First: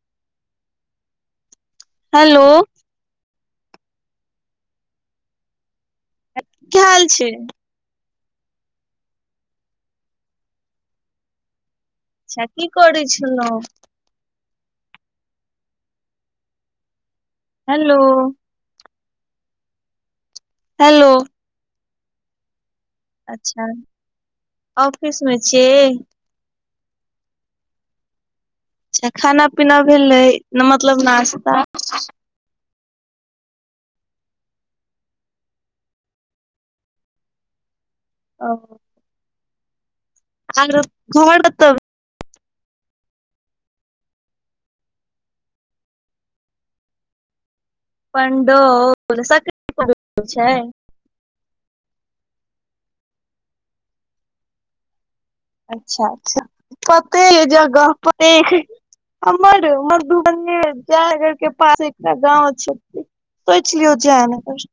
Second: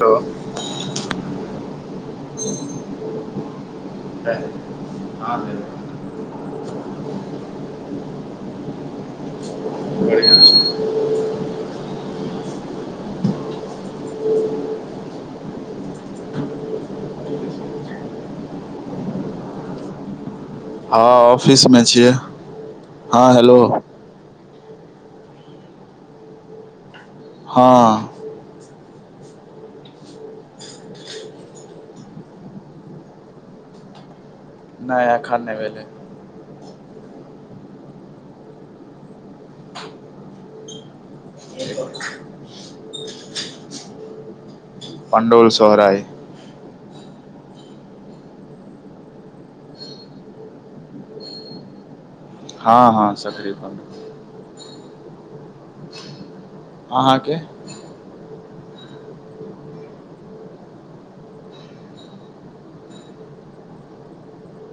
तो हेलो। हय- - ह ी [unintelligible] की हाल छैय। बढ़िआँ छैय। छती करें छलोउ। हेलो। हेलो हँ, ऑफिस मे छियै। हँ हेलो अच्छा ऑफिस मे छिय, हँ। अच्छ खाना पीना भेलै मतलब नाास्ता। नय अखन नै भेले ओ आ आ गरोद हेलो। पण्डौल सोहरय पणडोक सक री बहुत दूर छय। हँ -हँ सकरी फ। अच्छा -अच्छा अहाँके कतेए जगह पड़ देख हमर मधुबनी जेनगर के पास एकटा गाँव छै। सोइच लिऔ जेयनगर।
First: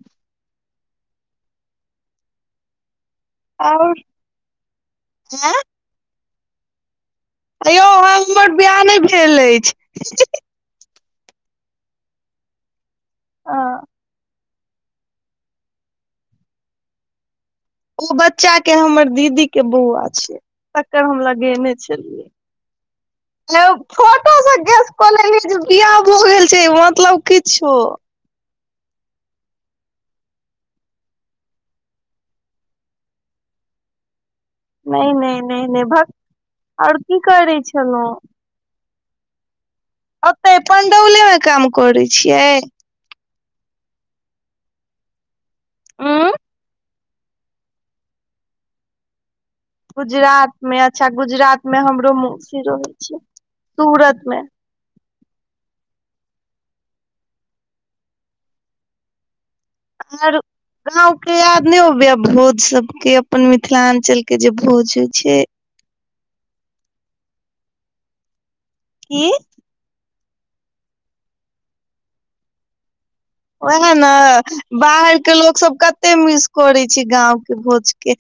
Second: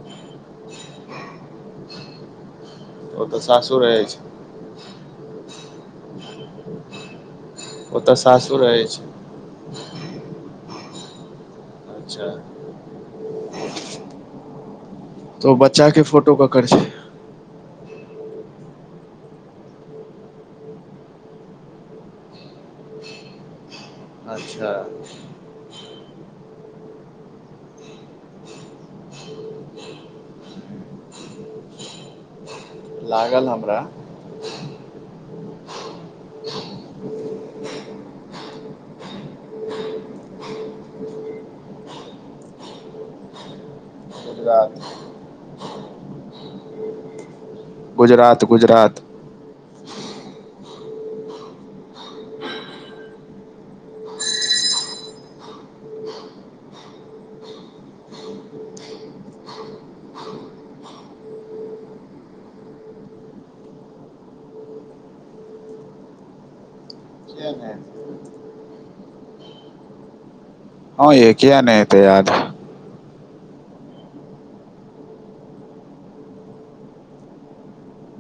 ओ तऽ सासूर अइछ ऐं [inaudible] अयौ हमर सासुर ब्याह नै अछि भेल अईछ। अच्छा आँ तऽ ओ बच्चा के फोटो ककर छै? ई बच्चा के हमर दीदी के बौआ छै। तकर हम लगेने छलियै। [inaudible] फोटो से अच्छा गैस कऽ लेलिय जे बियाह भ गेल छै, मतलब किछो। लागल हमरा। नैय - नय - नय -नय भक। आओर की करै छलहुँ? ओते पणडौले में काम करै छियै? [inaudible] अँ गुजरात -गुजरात गुजरात में अच्छा गुजरात में हमरो मौसी रहै छै। सूरत में। आर गाँंव के याद नइ ओबैया भोज सबके, अपन मिथिलाञ्चल के जे भोज होइ छै? किया नै ऐत की? हँ ए किया ने एइते याद। ओहे न। बाहर के लोक सब कते मिस करै छै गाँंव के भोज के।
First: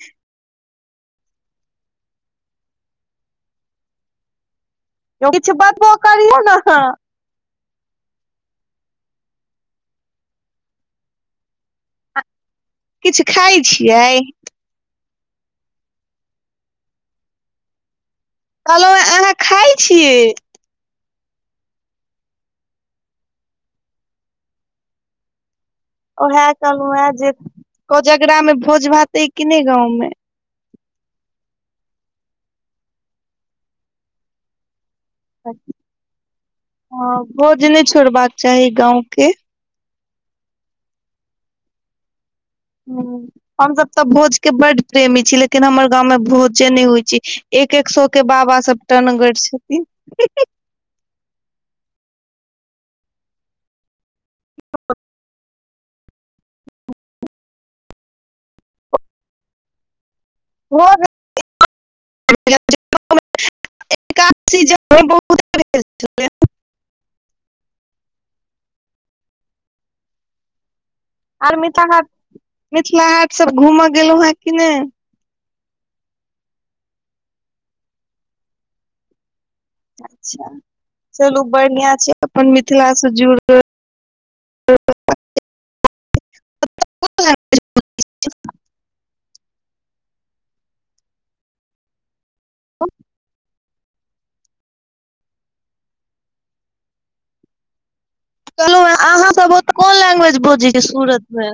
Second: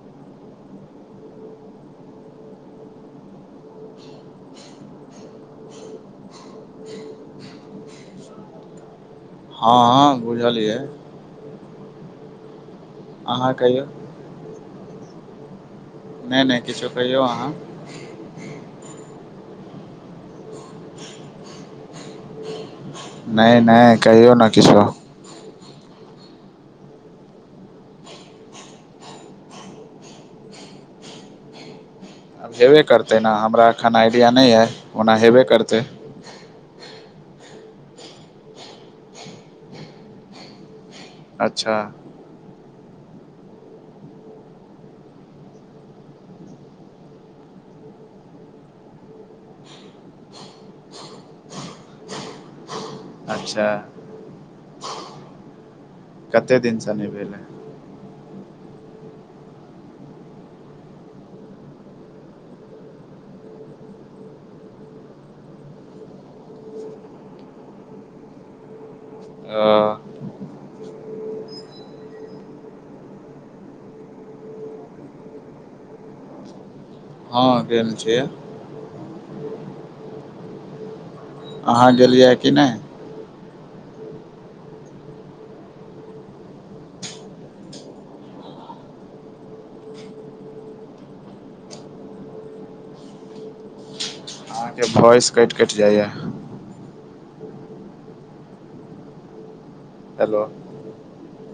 किछु बतबो करियौ न ह। हँ -हँ बुझलियै। किछु अहाँ खाइ कहियौ छियेई? नै नै किछो। कहियौ अहाँ। कहलहु आहाँ खाइ छीऐ? नै नै। कहियो न किछौ। ओएह कहलहु हे जे। कोजगरा मे भोज भात ऐ कि ने गाँंव में? हेबे करतै न। हमरा एखन आइडिया नै यऽ ओना हेबे करतै। हं। भोज नै छोड़बाक चाही गाँव के। अच्छा। हमसब तऽ भोजके बड प्रेमी छी, लेकिन हमर गाँंव में भोजे नै होइ छैय। एक-एक सौ के बाबा सब टनगर छथिन। अच्छा। कते दिनसँ नहि भेले? [inaudible] [inaudible] [inaudible] ओ। आर मिथिला हाट, मिथिला हाट सब घूमं गेलहुं हं कि नै? हँ गेल छियै। अच्छा। चलू अहाँ बढ़िया छैय गेलियै कि अपन नहि मिथिला से जुड़ [inaudible] अहाँके वॉइस कैट-कैट जाइए। कहलहुँ अहाँ सब ओतऽ कोन लैंग्वेज हेलो बजैये सूरत मे?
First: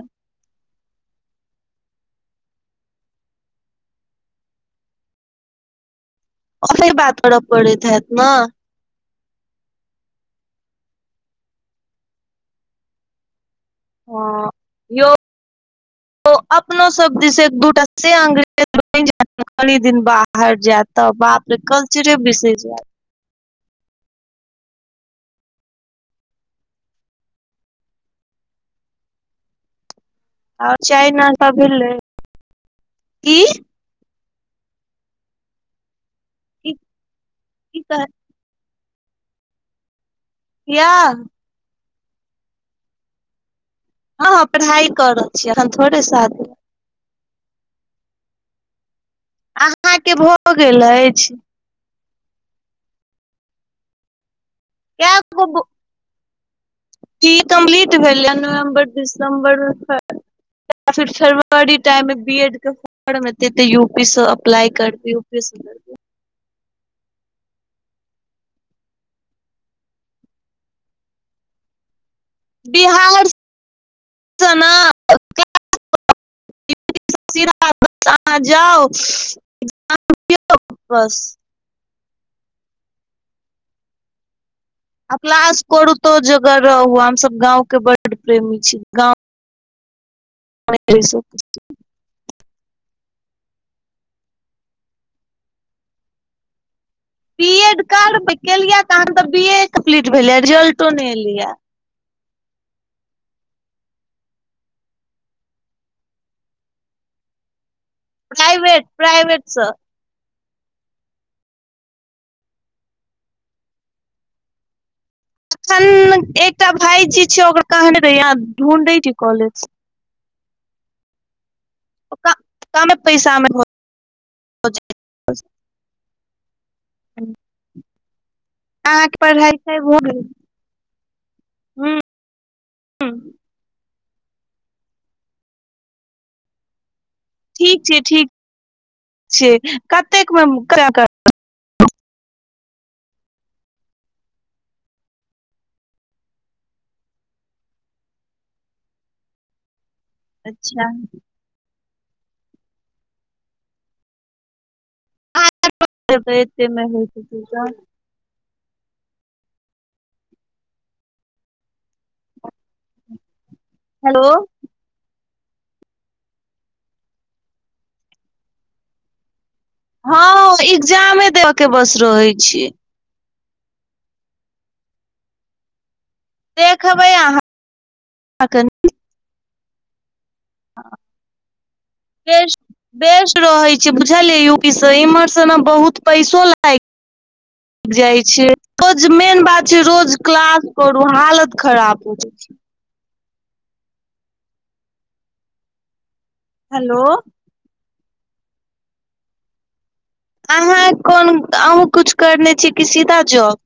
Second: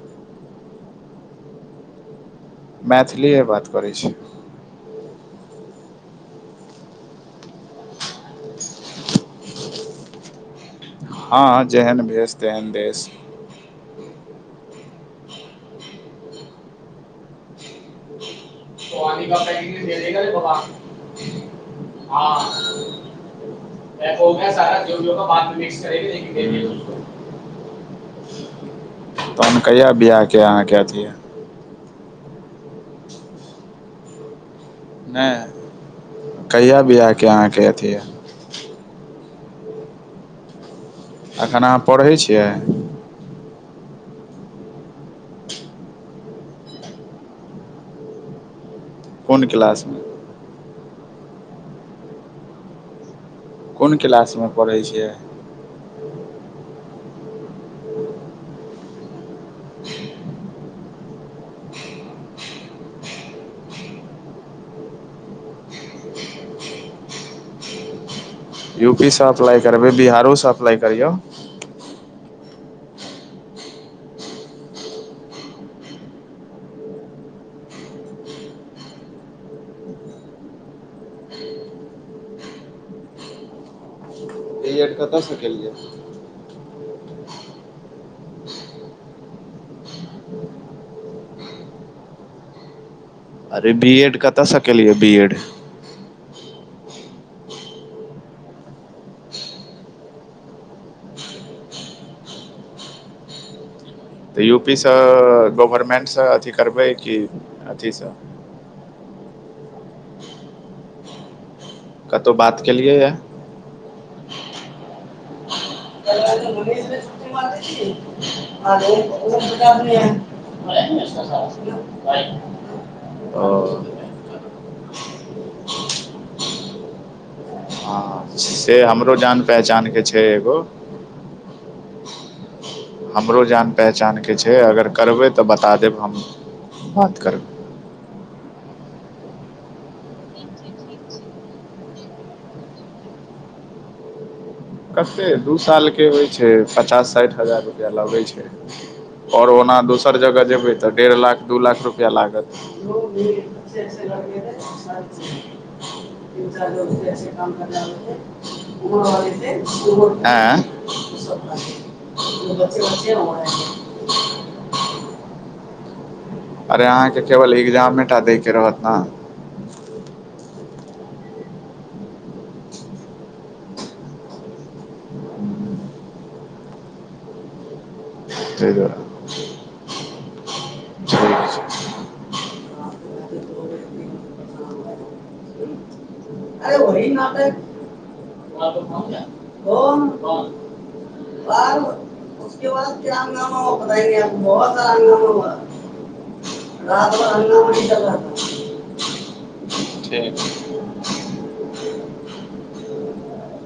मैथिलीए बात करै छी। ओ फिर बात करऽ पड़ैत हैत न। हँ जेहन देस तेहन भेस। ह यौ अपनो सब दीस एक दू टा से अंग्रेजी [unintelligible] कनी दिन बाहर जायत तऽ बापरे कल्चरे बिसरि जायत। [unintelligible] तहन कहिया ब्याह आओर चाइ नस्ता सब भेलै की? नहि कहिया बियाहके अहाँके की अथी यै। कहलियै बियाह। एखन अहाँ पढ़ै छियै। हँ हँ पढ़ाइ करय छियै अखन थोड़े शादी। कोन क्लासमे अहाँके भऽ गेल अछि। कोन क्लासमे पढ़ैत छियै। ह [unintelligible] [unintelligible] कम्प्लीट भेलै नवम्बर दिसम्बरमे या फिर फरवरी टाइम मे बी एड के पर एत तऽ यू -पीसँ अप्लाय करब यू-पीसँ करब। यू -पी सँ अप्लाइ करबै बिहारोसँ अप्लाइ करियौ। बिहारसँ ना [unintelligible] [inaudible] अहाँ जाउ एग्जाम दिऔ बस। बी एड आ कतयसँ क्लास केलियै करुतो जगह रहु हमसब गाँवके बड प्रेमी छी गाँव [unintelligible] अरे बी-एड कतऽसँ केलियै बी-एड। बी-एड करबै केलियै कहाँ अखन तऽ बी-ए कम्प्लीट भेलैयै रिजल्टो नहि एलियै। तऽ य- पी सँ गवर्मेन्टसँ अथी करबै कि अथीसँ। प्राइवेट प्राइवेटसँ। कतहु बात के लिय ये। अखन एकटा भाईजी छै ओकर कहने रहियै ढूंढै छी कॉलेज कामे [inaudible] [inaudible] पैसा मे ओ अहाँके हं से हमरो जान पहचान के छै एगो। हुं हमरो जान पहचानके छै, अगर करबै त बता देब हम बात करबय। ठीक छय ठीक छय कतेक में कराके। कतेक दू सालके होय छय, पचास साठि हजार रुपैया लगय छय। और ओना दोसर जगह जेबै अच्छा त डेढ़ लाख दू लाख रुपया लागत। एते मे होइत हेतै त [inaudible] [inaudible] ऐं [inaudible] [inaudible] हेलो अरे अहांके केवल एग्जामेता दय के रहत न। हं एग्जामे देबके बस रहे छय। देखबय अहां। तय दुवारे। [inaudible] छय। बेस्ट -बेस्ट रहय छय बुझलही यु पी स इमहरस न बहुत। पैसो अरे लागि वही नापे। जाइ छी, रोज मेन बात छय रोज क्लास करू, हालत बाद खराब भ जाय छय। [unintelligible] [unintelligible] हेलो [unintelligible] ठीक अहां कोन, अहुं किछु करने छी कि सीधा जॉब।